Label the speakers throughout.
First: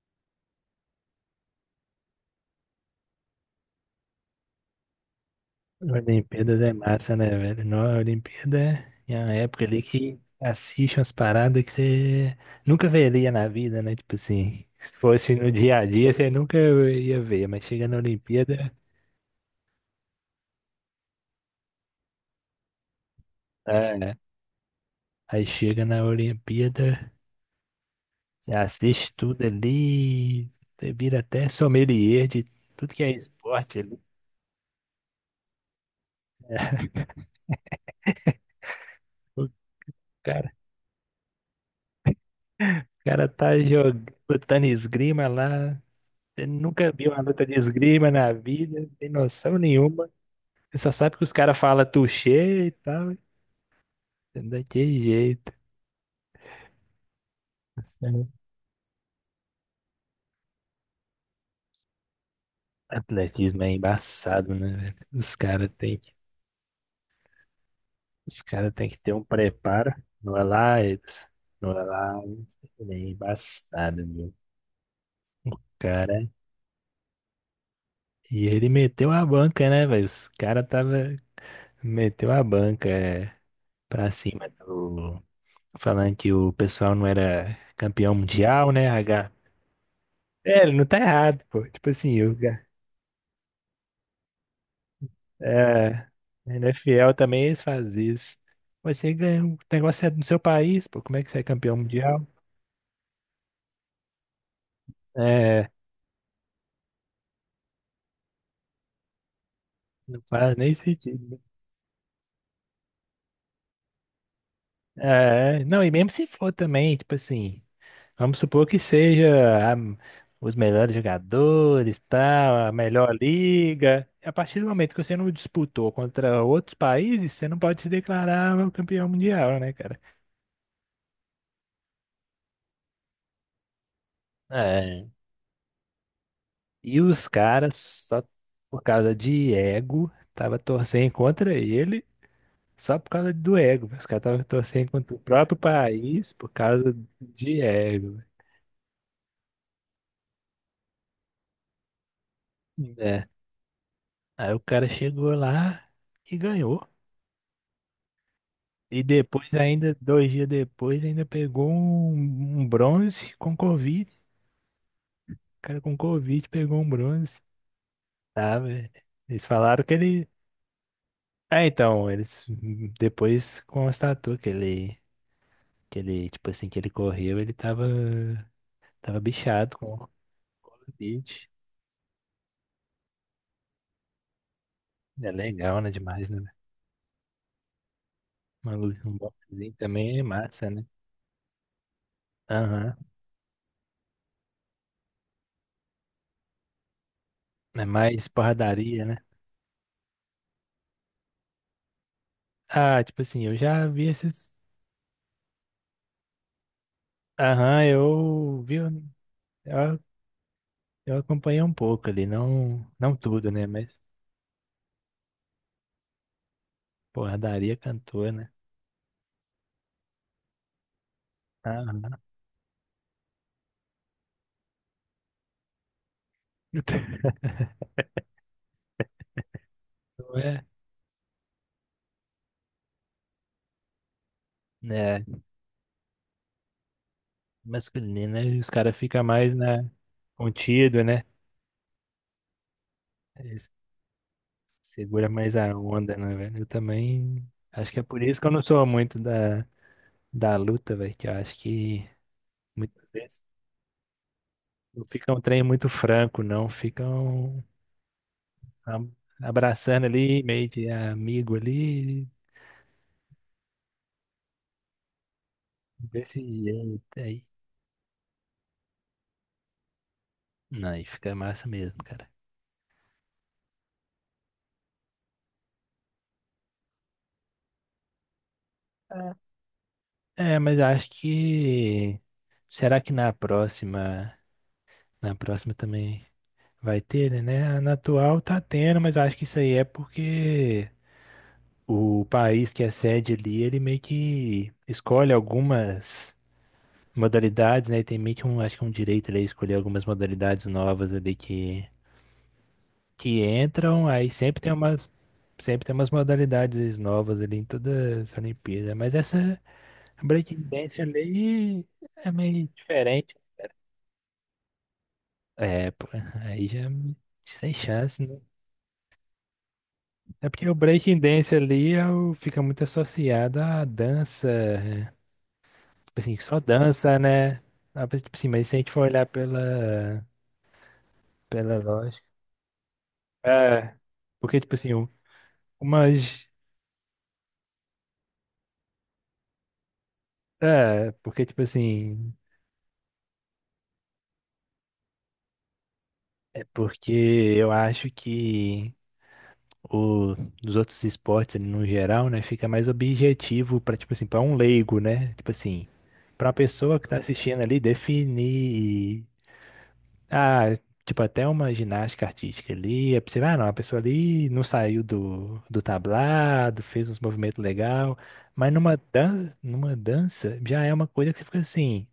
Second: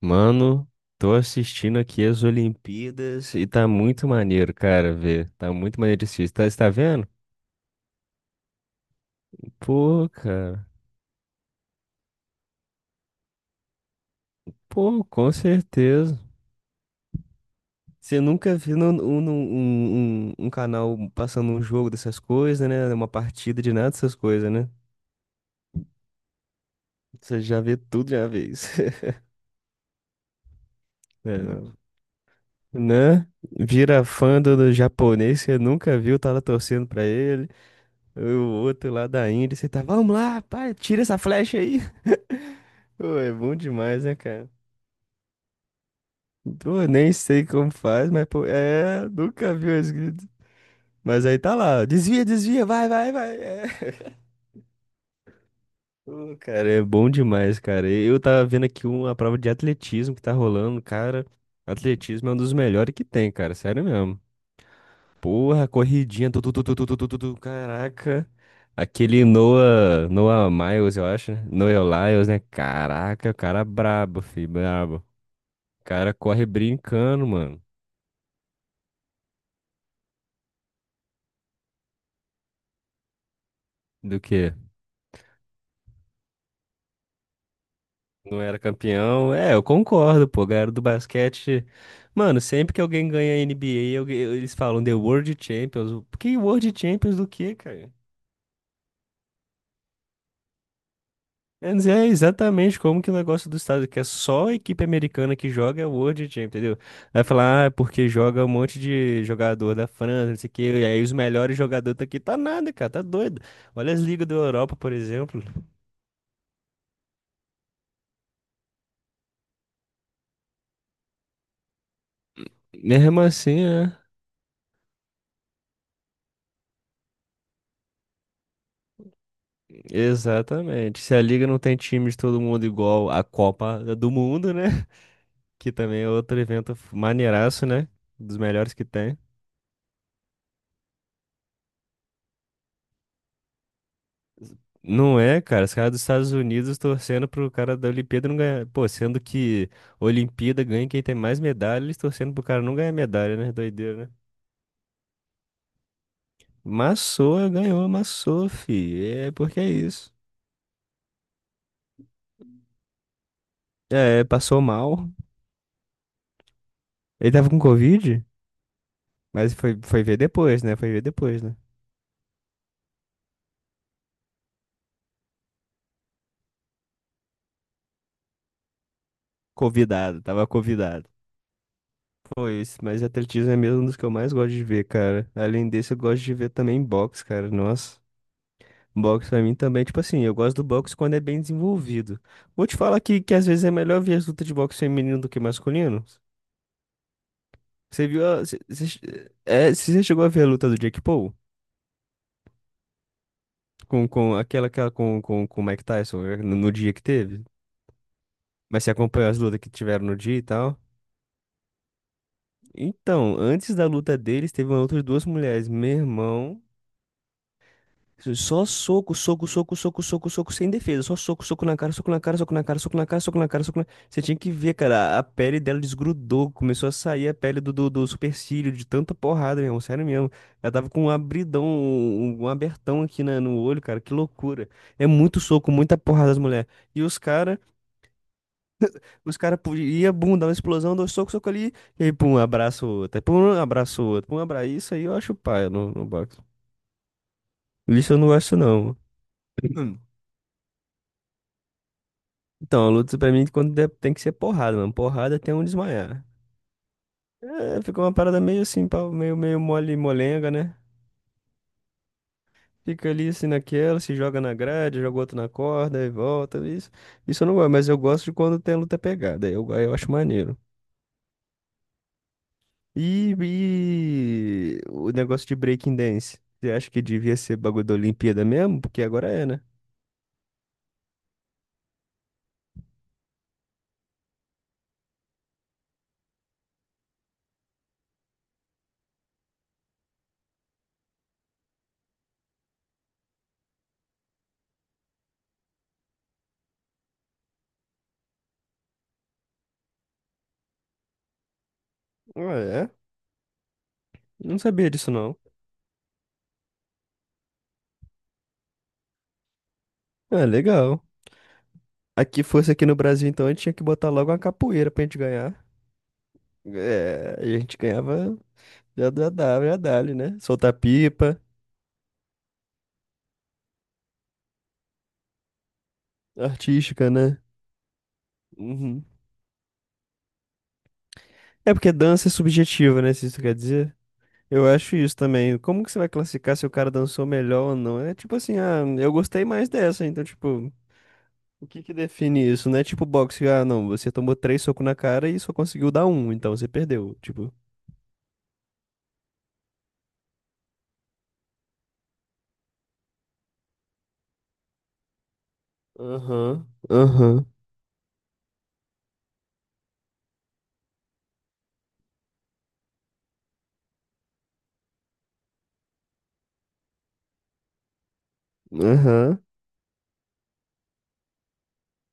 Speaker 1: Mano, tô assistindo aqui as Olimpíadas e tá muito maneiro, cara, ver. Tá muito maneiro de assistir. Tá, você
Speaker 2: Olimpíadas
Speaker 1: tá
Speaker 2: é
Speaker 1: vendo?
Speaker 2: massa, né, velho? Não, a Olimpíada é uma época ali
Speaker 1: Pô,
Speaker 2: que
Speaker 1: cara.
Speaker 2: assiste umas paradas que você nunca veria na vida, né? Tipo assim, se
Speaker 1: Pô, com
Speaker 2: fosse no dia a dia,
Speaker 1: certeza.
Speaker 2: você nunca ia ver, mas chega na
Speaker 1: Você nunca
Speaker 2: Olimpíada,
Speaker 1: viu um canal passando um jogo dessas coisas, né? Uma partida de nada
Speaker 2: é,
Speaker 1: dessas
Speaker 2: né?
Speaker 1: coisas, né?
Speaker 2: Aí chega na Olimpíada,
Speaker 1: Você já vê tudo de uma
Speaker 2: você
Speaker 1: vez.
Speaker 2: assiste tudo ali, você vira até
Speaker 1: É,
Speaker 2: sommelier de tudo que é
Speaker 1: né?
Speaker 2: esporte ali.
Speaker 1: Vira fã do japonês, você nunca viu, tá lá torcendo pra ele. O outro lá da
Speaker 2: O
Speaker 1: Índia, você tá, vamos lá,
Speaker 2: cara,
Speaker 1: pai, tira essa flecha aí.
Speaker 2: o
Speaker 1: Pô,
Speaker 2: cara
Speaker 1: é bom
Speaker 2: tá
Speaker 1: demais,
Speaker 2: jogando,
Speaker 1: né, cara?
Speaker 2: lutando esgrima lá, você
Speaker 1: Pô,
Speaker 2: nunca viu
Speaker 1: nem
Speaker 2: uma
Speaker 1: sei
Speaker 2: luta de
Speaker 1: como faz,
Speaker 2: esgrima
Speaker 1: mas,
Speaker 2: na
Speaker 1: pô,
Speaker 2: vida, não
Speaker 1: é,
Speaker 2: tem
Speaker 1: nunca
Speaker 2: noção
Speaker 1: vi esse
Speaker 2: nenhuma.
Speaker 1: grito.
Speaker 2: Você só sabe que
Speaker 1: Mas
Speaker 2: os
Speaker 1: aí tá
Speaker 2: caras
Speaker 1: lá, ó,
Speaker 2: falam
Speaker 1: desvia, desvia,
Speaker 2: touché e
Speaker 1: vai, vai,
Speaker 2: tal.
Speaker 1: vai. É.
Speaker 2: É daquele jeito.
Speaker 1: Pô, cara, é bom demais, cara. Eu
Speaker 2: Assim,
Speaker 1: tava vendo aqui uma prova de atletismo que tá rolando, cara. Atletismo é um dos melhores que tem, cara,
Speaker 2: atletismo é
Speaker 1: sério mesmo.
Speaker 2: embaçado, né, velho? Os
Speaker 1: Porra,
Speaker 2: caras têm que,
Speaker 1: corridinha, tu, tu, tu, tu, tu, tu, tu, tu, tu, caraca.
Speaker 2: os cara tem que ter um
Speaker 1: Aquele
Speaker 2: preparo.
Speaker 1: Noah,
Speaker 2: Não é
Speaker 1: Noah
Speaker 2: lá,
Speaker 1: Miles, eu
Speaker 2: Ibs.
Speaker 1: acho, né?
Speaker 2: Não é
Speaker 1: Noah
Speaker 2: lá,
Speaker 1: Lyles, né?
Speaker 2: Ibs. Ele é
Speaker 1: Caraca, o cara
Speaker 2: embaçado,
Speaker 1: brabo,
Speaker 2: meu.
Speaker 1: fi, brabo.
Speaker 2: O
Speaker 1: O cara
Speaker 2: cara.
Speaker 1: corre brincando, mano.
Speaker 2: E ele meteu a banca, né, velho? Os caras tava. Meteu a banca é, pra
Speaker 1: Do
Speaker 2: cima
Speaker 1: quê?
Speaker 2: do. Falando que o pessoal não era campeão
Speaker 1: Não era
Speaker 2: mundial, né, H?
Speaker 1: campeão? É, eu concordo, pô,
Speaker 2: É,
Speaker 1: galera
Speaker 2: ele
Speaker 1: do
Speaker 2: não tá errado,
Speaker 1: basquete.
Speaker 2: pô. Tipo assim, o
Speaker 1: Mano, sempre que alguém ganha NBA, alguém- eles falam The World Champions.
Speaker 2: é,
Speaker 1: Que World
Speaker 2: NFL
Speaker 1: Champions do
Speaker 2: também
Speaker 1: quê,
Speaker 2: eles
Speaker 1: cara?
Speaker 2: fazem isso. Mas você ganha um negócio é do seu país, pô, como é que você é
Speaker 1: Quer
Speaker 2: campeão
Speaker 1: dizer, é
Speaker 2: mundial?
Speaker 1: exatamente como que o negócio do estado, que é só a equipe americana que
Speaker 2: É,
Speaker 1: joga é o World Champions, entendeu? Vai falar, ah, é porque joga um monte de jogador da
Speaker 2: não
Speaker 1: França, não sei o
Speaker 2: faz
Speaker 1: quê,
Speaker 2: nem
Speaker 1: e aí os
Speaker 2: sentido.
Speaker 1: melhores jogadores tá aqui, tá nada, cara, tá doido. Olha as ligas da Europa, por exemplo.
Speaker 2: Né? É, não, e mesmo se for também, tipo assim, vamos supor que seja a- os melhores jogadores, tal, a melhor
Speaker 1: Mesmo assim, né?
Speaker 2: liga. A partir do momento que você não disputou contra outros países, você não pode se declarar o campeão mundial, né, cara?
Speaker 1: Exatamente. Se a liga não tem time de todo mundo igual a Copa do Mundo, né? Que também é outro evento
Speaker 2: E os
Speaker 1: maneiraço,
Speaker 2: caras,
Speaker 1: né?
Speaker 2: só
Speaker 1: Dos melhores
Speaker 2: por
Speaker 1: que
Speaker 2: causa
Speaker 1: tem.
Speaker 2: de ego, tava torcendo contra ele, só por causa do ego. Os caras estavam torcendo contra o
Speaker 1: Não é,
Speaker 2: próprio
Speaker 1: cara. Os caras dos
Speaker 2: país
Speaker 1: Estados
Speaker 2: por
Speaker 1: Unidos
Speaker 2: causa
Speaker 1: torcendo pro
Speaker 2: de
Speaker 1: cara da
Speaker 2: ego.
Speaker 1: Olimpíada não ganhar. Pô, sendo que Olimpíada ganha quem tem mais medalha, eles torcendo pro cara não ganhar
Speaker 2: Né?
Speaker 1: medalha, né? Doideira, né?
Speaker 2: Aí o cara chegou lá e ganhou.
Speaker 1: Massou, ganhou, amassou,
Speaker 2: E
Speaker 1: fi. É
Speaker 2: depois,
Speaker 1: porque é
Speaker 2: ainda,
Speaker 1: isso.
Speaker 2: dois dias depois, ainda pegou um bronze com Covid.
Speaker 1: É, passou mal.
Speaker 2: O cara com Covid pegou um
Speaker 1: Ele
Speaker 2: bronze.
Speaker 1: tava com Covid,
Speaker 2: Tá, velho? Eles
Speaker 1: mas foi,
Speaker 2: falaram que
Speaker 1: foi ver
Speaker 2: ele.
Speaker 1: depois, né? Foi ver depois, né?
Speaker 2: Ah, então, eles depois constatou que ele, que ele, tipo assim, que ele correu, ele tava, tava bichado com o
Speaker 1: Convidado, tava convidado.
Speaker 2: colite.
Speaker 1: Foi isso, mas atletismo é mesmo um dos que eu mais gosto de ver,
Speaker 2: É
Speaker 1: cara. Além
Speaker 2: legal, né?
Speaker 1: desse, eu gosto
Speaker 2: Demais,
Speaker 1: de
Speaker 2: né?
Speaker 1: ver também boxe, cara. Nossa.
Speaker 2: Uma lu- um
Speaker 1: Box pra mim
Speaker 2: boxezinho
Speaker 1: também, tipo
Speaker 2: também é
Speaker 1: assim, eu gosto do
Speaker 2: massa, né?
Speaker 1: box quando é bem desenvolvido. Vou te
Speaker 2: Aham.
Speaker 1: falar que às vezes é melhor ver as lutas de boxe feminino do que masculino.
Speaker 2: É
Speaker 1: Você viu
Speaker 2: mais
Speaker 1: a, cê- cê
Speaker 2: porradaria, né?
Speaker 1: che- é, se você chegou a ver a luta do Jake Paul
Speaker 2: Ah, tipo assim, eu já vi
Speaker 1: com
Speaker 2: esses.
Speaker 1: aquela, aquela com o Mike Tyson no, no dia que teve?
Speaker 2: Aham, eu vi.
Speaker 1: Mas você acompanhou
Speaker 2: Eu,
Speaker 1: as lutas que tiveram no dia e tal?
Speaker 2: eu acompanhei um pouco ali, não, não
Speaker 1: Então,
Speaker 2: tudo, né?
Speaker 1: antes da
Speaker 2: Mas
Speaker 1: luta deles, teve uma luta de duas mulheres. Meu irmão.
Speaker 2: porradaria cantor, né?
Speaker 1: Só soco, soco, soco, soco, soco, soco, sem defesa. Só soco, soco na cara,
Speaker 2: Aham.
Speaker 1: soco na cara, soco na cara, soco na cara, soco na cara, soco na... cara. Você tinha que ver, cara, a pele dela desgrudou, começou a sair a pele do supercílio, de tanta porrada, meu irmão, sério mesmo.
Speaker 2: Não é?
Speaker 1: Ela tava com um abridão, um abertão aqui na, no olho, cara, que loucura. É
Speaker 2: Né?
Speaker 1: muito soco, muita porrada das mulheres. E
Speaker 2: Masculino, né? Os caras ficam
Speaker 1: os
Speaker 2: mais
Speaker 1: cara, pu-
Speaker 2: na,
Speaker 1: ia, bum, dá uma explosão,
Speaker 2: contido,
Speaker 1: dois
Speaker 2: né?
Speaker 1: socos, soco ali, e aí, pum, abraço outro, aí, pum, abraço outro, pum, abraço. Isso aí eu
Speaker 2: Segura
Speaker 1: acho
Speaker 2: mais
Speaker 1: paia
Speaker 2: a
Speaker 1: no
Speaker 2: onda, né,
Speaker 1: boxe.
Speaker 2: velho? Eu também. Acho que é
Speaker 1: Isso eu
Speaker 2: por
Speaker 1: não
Speaker 2: isso que eu
Speaker 1: gosto,
Speaker 2: não sou
Speaker 1: não.
Speaker 2: muito da, da luta, velho. Que eu acho que
Speaker 1: Então, a
Speaker 2: muitas
Speaker 1: luta pra
Speaker 2: vezes
Speaker 1: mim quando der- tem que ser porrada, mano.
Speaker 2: não fica
Speaker 1: Porrada
Speaker 2: um
Speaker 1: até
Speaker 2: trem
Speaker 1: um
Speaker 2: muito
Speaker 1: desmaiar.
Speaker 2: franco, não. Ficam
Speaker 1: É, fica uma parada meio assim,
Speaker 2: ab-
Speaker 1: pau- meio, meio mole
Speaker 2: abraçando ali,
Speaker 1: molenga,
Speaker 2: meio
Speaker 1: né?
Speaker 2: de amigo ali,
Speaker 1: Fica ali assim naquela, se joga na grade, joga outro na corda e
Speaker 2: desse
Speaker 1: volta. Isso,
Speaker 2: jeito
Speaker 1: isso
Speaker 2: aí.
Speaker 1: eu não gosto, mas eu gosto de quando tem luta pegada. Aí Eu, aí eu acho maneiro.
Speaker 2: Não, aí fica massa mesmo, cara.
Speaker 1: E o negócio de breaking dance? Você acha que devia ser bagulho da Olimpíada mesmo? Porque agora é, né?
Speaker 2: É, mas eu acho que. Será que na próxima. Na próxima também vai ter, né? Na atual tá tendo, mas eu acho que isso aí é porque. O país que é sede ali, ele meio que escolhe algumas modalidades, né? Tem meio que um, acho que um direito ali a escolher algumas modalidades novas ali
Speaker 1: Ah, é?
Speaker 2: que entram, aí
Speaker 1: Não sabia disso, não.
Speaker 2: sempre tem umas modalidades novas ali em todas as Olimpíadas. Mas essa
Speaker 1: Ah, legal.
Speaker 2: breakdance ali é
Speaker 1: Aqui
Speaker 2: meio
Speaker 1: fosse aqui no Brasil,
Speaker 2: diferente.
Speaker 1: então, a gente tinha que botar logo uma capoeira pra gente ganhar.
Speaker 2: É, pô, aí já me-
Speaker 1: É, e a
Speaker 2: sem
Speaker 1: gente
Speaker 2: chance,
Speaker 1: ganhava
Speaker 2: né?
Speaker 1: já da W já dali, né?
Speaker 2: É porque
Speaker 1: Soltar
Speaker 2: o
Speaker 1: pipa,
Speaker 2: breakdance ali é o- fica muito associado à dança. Tipo assim, só
Speaker 1: artística,
Speaker 2: dança,
Speaker 1: né?
Speaker 2: né? Ah, mas, tipo assim, mas se a gente for
Speaker 1: Uhum.
Speaker 2: olhar pela,
Speaker 1: É
Speaker 2: pela
Speaker 1: porque
Speaker 2: lógica.
Speaker 1: dança é subjetiva, né? Se isso quer
Speaker 2: É,
Speaker 1: dizer.
Speaker 2: porque,
Speaker 1: Eu
Speaker 2: tipo assim,
Speaker 1: acho
Speaker 2: um-
Speaker 1: isso também. Como que você vai
Speaker 2: umas.
Speaker 1: classificar se o cara dançou melhor ou não? É tipo assim, ah, eu gostei mais dessa, então, tipo,
Speaker 2: É, porque, tipo
Speaker 1: o que que
Speaker 2: assim.
Speaker 1: define isso? Não é tipo boxe, ah, não, você tomou três socos na cara e só conseguiu dar um, então
Speaker 2: É
Speaker 1: você
Speaker 2: porque
Speaker 1: perdeu. Tipo.
Speaker 2: eu acho que o, dos outros esportes, ali, no geral, né, fica mais objetivo pra, tipo assim, pra um leigo, né? Tipo assim, pra uma
Speaker 1: Aham,
Speaker 2: pessoa que tá
Speaker 1: aham,
Speaker 2: assistindo ali definir. Ah, tipo, até uma ginástica artística ali, é possível, ah, não, a pessoa ali não saiu do, do tablado, fez uns movimentos legal, mas numa
Speaker 1: aham.
Speaker 2: dança, numa dança já é uma coisa que você fica assim,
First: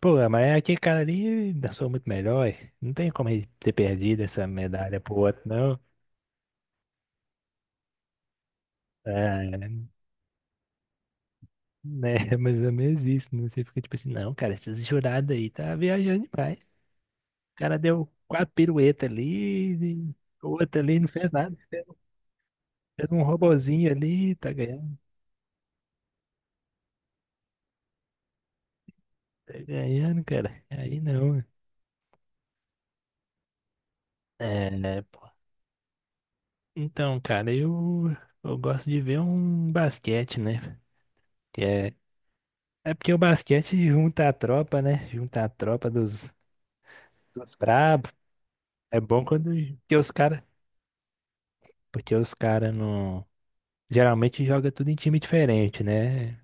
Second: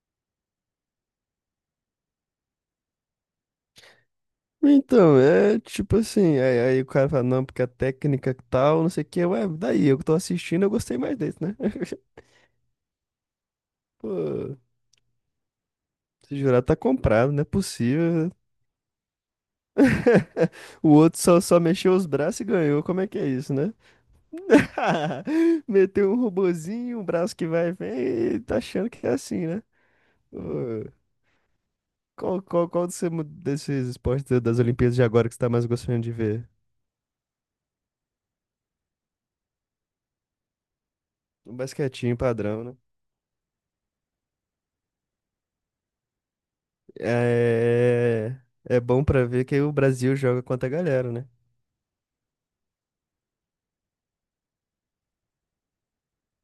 Speaker 2: pô, mas é aquele cara ali dançou muito melhor, e não tem como ele ter perdido essa medalha pro
Speaker 1: Então,
Speaker 2: outro,
Speaker 1: é
Speaker 2: não.
Speaker 1: tipo assim, aí, aí o cara fala, não, porque a técnica que tal, não sei o que, ué,
Speaker 2: É, né,
Speaker 1: daí, eu que tô assistindo, eu gostei mais desse, né?
Speaker 2: mais ou menos isso, né? Você fica tipo assim, não, cara,
Speaker 1: Pô,
Speaker 2: esses jurados aí tá viajando
Speaker 1: se jurar
Speaker 2: demais.
Speaker 1: tá comprado, não é
Speaker 2: O cara deu
Speaker 1: possível.
Speaker 2: quatro piruetas ali, e outra
Speaker 1: O
Speaker 2: ali não
Speaker 1: outro
Speaker 2: fez
Speaker 1: só,
Speaker 2: nada.
Speaker 1: só mexeu os braços e ganhou, como é
Speaker 2: Fez
Speaker 1: que
Speaker 2: um
Speaker 1: é isso, né?
Speaker 2: robozinho ali,
Speaker 1: Meteu um robozinho, um braço que vai e vem, e tá achando que é assim,
Speaker 2: tá
Speaker 1: né?
Speaker 2: ganhando,
Speaker 1: Pô,
Speaker 2: cara. Aí não.
Speaker 1: qual, qual, qual desse- desses esportes da- das
Speaker 2: É,
Speaker 1: Olimpíadas
Speaker 2: né,
Speaker 1: de
Speaker 2: pô.
Speaker 1: agora que você tá mais gostando de ver?
Speaker 2: Então, cara, eu gosto de ver um basquete, né?
Speaker 1: Um
Speaker 2: Que é,
Speaker 1: basquetinho padrão, né?
Speaker 2: é porque o basquete junta a tropa, né? Junta a tropa dos, dos brabos.
Speaker 1: É, é
Speaker 2: É
Speaker 1: bom
Speaker 2: bom
Speaker 1: pra
Speaker 2: quando
Speaker 1: ver que o
Speaker 2: porque os
Speaker 1: Brasil
Speaker 2: cara,
Speaker 1: joga contra a galera, né?
Speaker 2: porque os cara não geralmente joga tudo em time diferente, né?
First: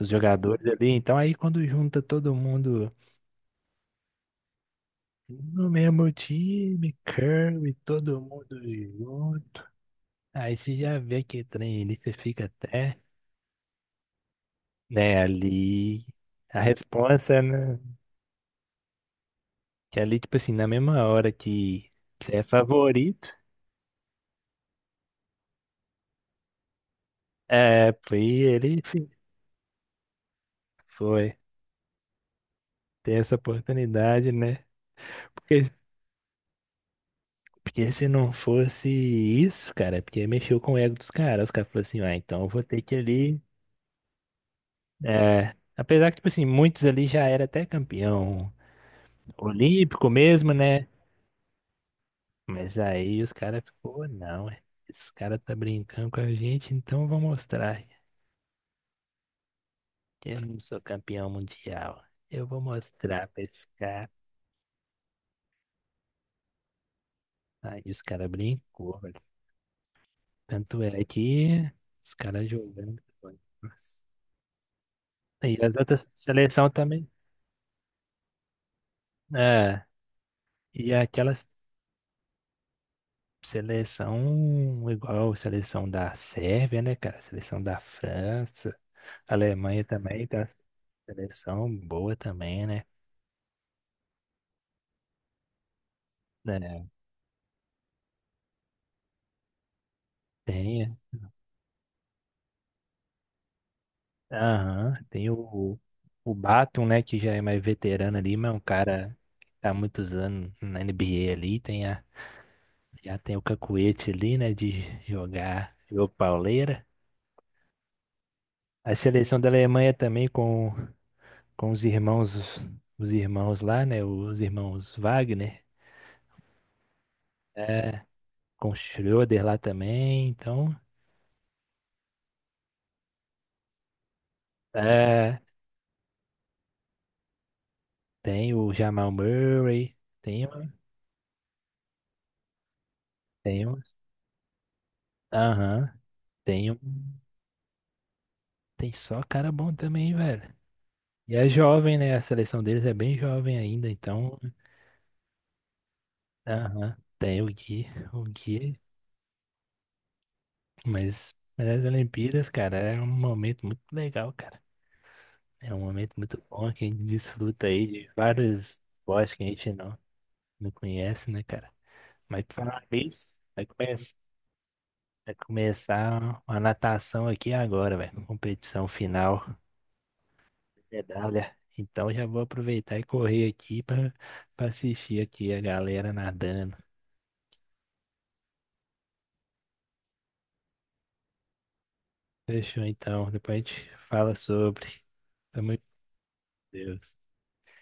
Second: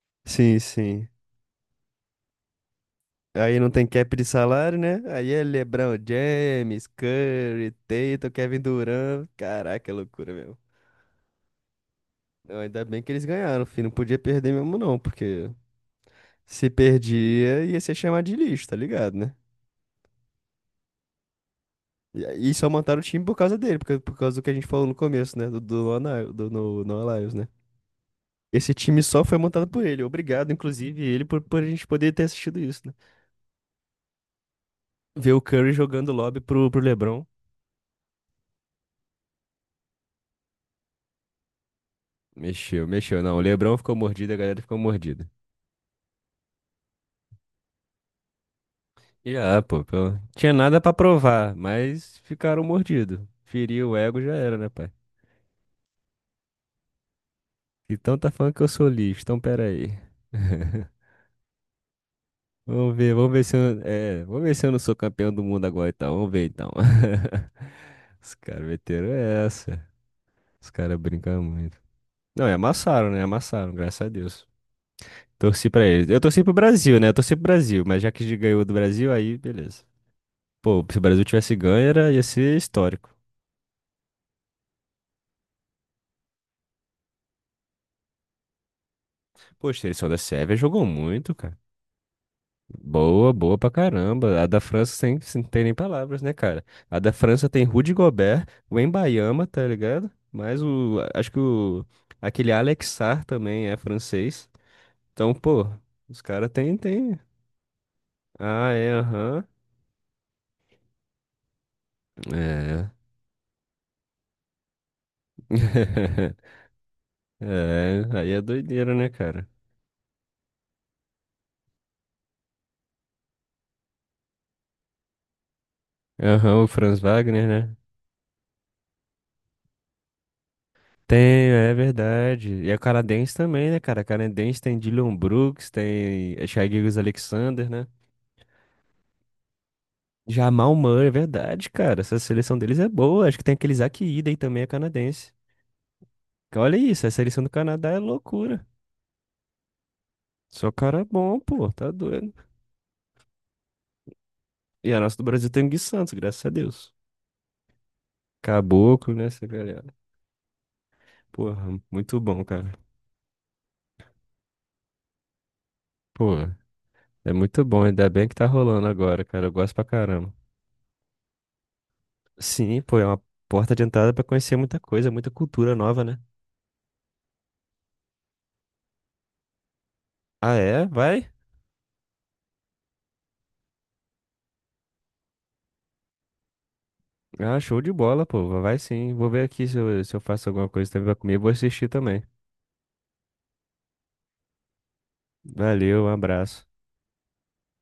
Speaker 2: Os
Speaker 1: Sim,
Speaker 2: jogadores ali,
Speaker 1: sim.
Speaker 2: então aí quando junta todo mundo
Speaker 1: Aí não tem cap de salário, né? Aí é
Speaker 2: no
Speaker 1: LeBron
Speaker 2: mesmo
Speaker 1: James,
Speaker 2: time,
Speaker 1: Curry,
Speaker 2: Curry, todo
Speaker 1: Tatum,
Speaker 2: mundo
Speaker 1: Kevin Durant.
Speaker 2: junto.
Speaker 1: Caraca, é loucura
Speaker 2: Aí
Speaker 1: mesmo.
Speaker 2: você já vê que trem ali, você fica
Speaker 1: Não, ainda
Speaker 2: até,
Speaker 1: bem que eles ganharam, filho. Não podia perder mesmo, não,
Speaker 2: né,
Speaker 1: porque
Speaker 2: ali. A
Speaker 1: se
Speaker 2: resposta,
Speaker 1: perdia
Speaker 2: né?
Speaker 1: ia ser chamado de lixo, tá ligado, né?
Speaker 2: Que ali, tipo assim, na mesma hora que você é
Speaker 1: E só montaram o time
Speaker 2: favorito,
Speaker 1: por causa dele, porque- por causa do que a gente falou no começo, né? Lona- do no Lions, né?
Speaker 2: é, foi
Speaker 1: Esse
Speaker 2: ele
Speaker 1: time
Speaker 2: fi-
Speaker 1: só foi montado por ele. Obrigado, inclusive, ele,
Speaker 2: foi.
Speaker 1: por a gente poder ter assistido isso, né?
Speaker 2: Tem essa oportunidade, né?
Speaker 1: Ver o
Speaker 2: Porque,
Speaker 1: Curry jogando lobby pro LeBron.
Speaker 2: porque se não fosse isso, cara, é porque mexeu com o ego dos caras. Os caras falaram assim, ah, então eu vou ter
Speaker 1: Mexeu,
Speaker 2: que
Speaker 1: mexeu. Não,
Speaker 2: ali.
Speaker 1: o LeBron ficou mordido, a galera ficou mordida.
Speaker 2: É, apesar que, tipo assim, muitos ali já era até campeão
Speaker 1: Já, pô,
Speaker 2: olímpico
Speaker 1: pô.
Speaker 2: mesmo,
Speaker 1: Tinha nada
Speaker 2: né?
Speaker 1: pra provar, mas ficaram
Speaker 2: Mas
Speaker 1: mordidos.
Speaker 2: aí os caras
Speaker 1: Feriu o
Speaker 2: ficou,
Speaker 1: ego, já
Speaker 2: não,
Speaker 1: era,
Speaker 2: é,
Speaker 1: né, pai?
Speaker 2: esse cara tá brincando com a gente, então eu vou mostrar
Speaker 1: Então tá falando que eu sou lixo, então pera aí.
Speaker 2: que eu não sou campeão mundial. Eu vou mostrar
Speaker 1: Vamos
Speaker 2: pra
Speaker 1: ver se
Speaker 2: esse
Speaker 1: eu,
Speaker 2: cara.
Speaker 1: é, vamos ver se eu não sou campeão do mundo agora, então. Vamos ver, então.
Speaker 2: Aí os caras
Speaker 1: Os caras
Speaker 2: brincou,
Speaker 1: meteram
Speaker 2: velho.
Speaker 1: essa. Os
Speaker 2: Tanto
Speaker 1: caras
Speaker 2: é
Speaker 1: brincam
Speaker 2: que
Speaker 1: muito.
Speaker 2: os
Speaker 1: Não,
Speaker 2: caras
Speaker 1: e
Speaker 2: jogando.
Speaker 1: amassaram, né? Amassaram, graças
Speaker 2: Nossa.
Speaker 1: a Deus.
Speaker 2: E
Speaker 1: Torci
Speaker 2: as
Speaker 1: pra
Speaker 2: outras
Speaker 1: eles. Eu torci pro
Speaker 2: seleção
Speaker 1: Brasil,
Speaker 2: também.
Speaker 1: né? Eu torci pro Brasil, mas já que ganhou do Brasil, aí
Speaker 2: É,
Speaker 1: beleza. Pô,
Speaker 2: e
Speaker 1: se o Brasil
Speaker 2: aquelas
Speaker 1: tivesse ganho, era, ia ser histórico.
Speaker 2: seleção igual a seleção da Sérvia, né, cara? Seleção da França,
Speaker 1: Poxa, a
Speaker 2: Alemanha
Speaker 1: seleção da
Speaker 2: também, tem uma
Speaker 1: Sérvia jogou muito, cara.
Speaker 2: seleção boa também, né?
Speaker 1: Boa, boa pra caramba. A da França sem, sem tem nem palavras, né, cara?
Speaker 2: É,
Speaker 1: A da França tem Rudy Gobert, o Embayama, tá ligado? Mas
Speaker 2: tem
Speaker 1: o. Acho que o. Aquele Alex Sarr também é francês.
Speaker 2: aham, tem
Speaker 1: Então, pô, os
Speaker 2: o
Speaker 1: caras tem,
Speaker 2: Batum, né, que
Speaker 1: tem.
Speaker 2: já é mais veterano ali, mas é um
Speaker 1: Ah, é,
Speaker 2: cara que
Speaker 1: aham.
Speaker 2: tá há muitos anos na NBA ali, tem a,
Speaker 1: É.
Speaker 2: já tem o cacuete ali, né, de jogar, jogou pauleira.
Speaker 1: É, aí é doideira,
Speaker 2: A
Speaker 1: né,
Speaker 2: seleção da
Speaker 1: cara?
Speaker 2: Alemanha também com os irmãos lá, né, os irmãos Wagner,
Speaker 1: Aham, o Franz Wagner, né?
Speaker 2: é, com o Schröder lá também, então,
Speaker 1: Tem, é verdade. E a canadense também, né, cara? A canadense tem Dylan
Speaker 2: é,
Speaker 1: Brooks, tem Shai Gilgeous-Alexander, né?
Speaker 2: tem o Jamal Murray, tem, um,
Speaker 1: Jamal Murray, é verdade, cara. Essa seleção deles é boa. Acho que tem
Speaker 2: tem,
Speaker 1: aquele
Speaker 2: um,
Speaker 1: Zach Ida aí também, é canadense.
Speaker 2: aham, tem,
Speaker 1: Olha
Speaker 2: um-
Speaker 1: isso, a seleção do Canadá é loucura.
Speaker 2: tem só cara bom também, velho.
Speaker 1: Só cara
Speaker 2: E
Speaker 1: bom,
Speaker 2: é
Speaker 1: pô, tá
Speaker 2: jovem, né? A
Speaker 1: doido.
Speaker 2: seleção deles é bem jovem ainda, então.
Speaker 1: E a nossa do Brasil tem o Gui Santos, graças a Deus.
Speaker 2: Aham. Tem o Gui, o Gui.
Speaker 1: Caboclo, né, essa galera.
Speaker 2: Mas
Speaker 1: Porra,
Speaker 2: as
Speaker 1: muito bom,
Speaker 2: Olimpíadas, cara,
Speaker 1: cara.
Speaker 2: é um momento muito legal, cara. É um momento
Speaker 1: Pô,
Speaker 2: muito bom que a gente
Speaker 1: é muito
Speaker 2: desfruta
Speaker 1: bom.
Speaker 2: aí
Speaker 1: Ainda
Speaker 2: de
Speaker 1: bem que tá
Speaker 2: vários
Speaker 1: rolando agora,
Speaker 2: esportes que
Speaker 1: cara.
Speaker 2: a
Speaker 1: Eu
Speaker 2: gente
Speaker 1: gosto pra
Speaker 2: não,
Speaker 1: caramba.
Speaker 2: não conhece, né, cara? Mas por
Speaker 1: Sim,
Speaker 2: falar
Speaker 1: pô, é uma
Speaker 2: nisso,
Speaker 1: porta de entrada pra conhecer muita coisa, muita
Speaker 2: vai
Speaker 1: cultura nova, né?
Speaker 2: começar uma natação aqui agora, velho. Competição final,
Speaker 1: Ah, é? Vai?
Speaker 2: medalha. Então já vou aproveitar e correr aqui para assistir aqui a galera nadando.
Speaker 1: Ah, show de bola, pô. Vai sim. Vou ver aqui se eu faço alguma coisa também pra comer. Vou assistir também.
Speaker 2: Fechou então. Depois a gente fala sobre. Pelo amor
Speaker 1: Valeu, um abraço.
Speaker 2: de Deus.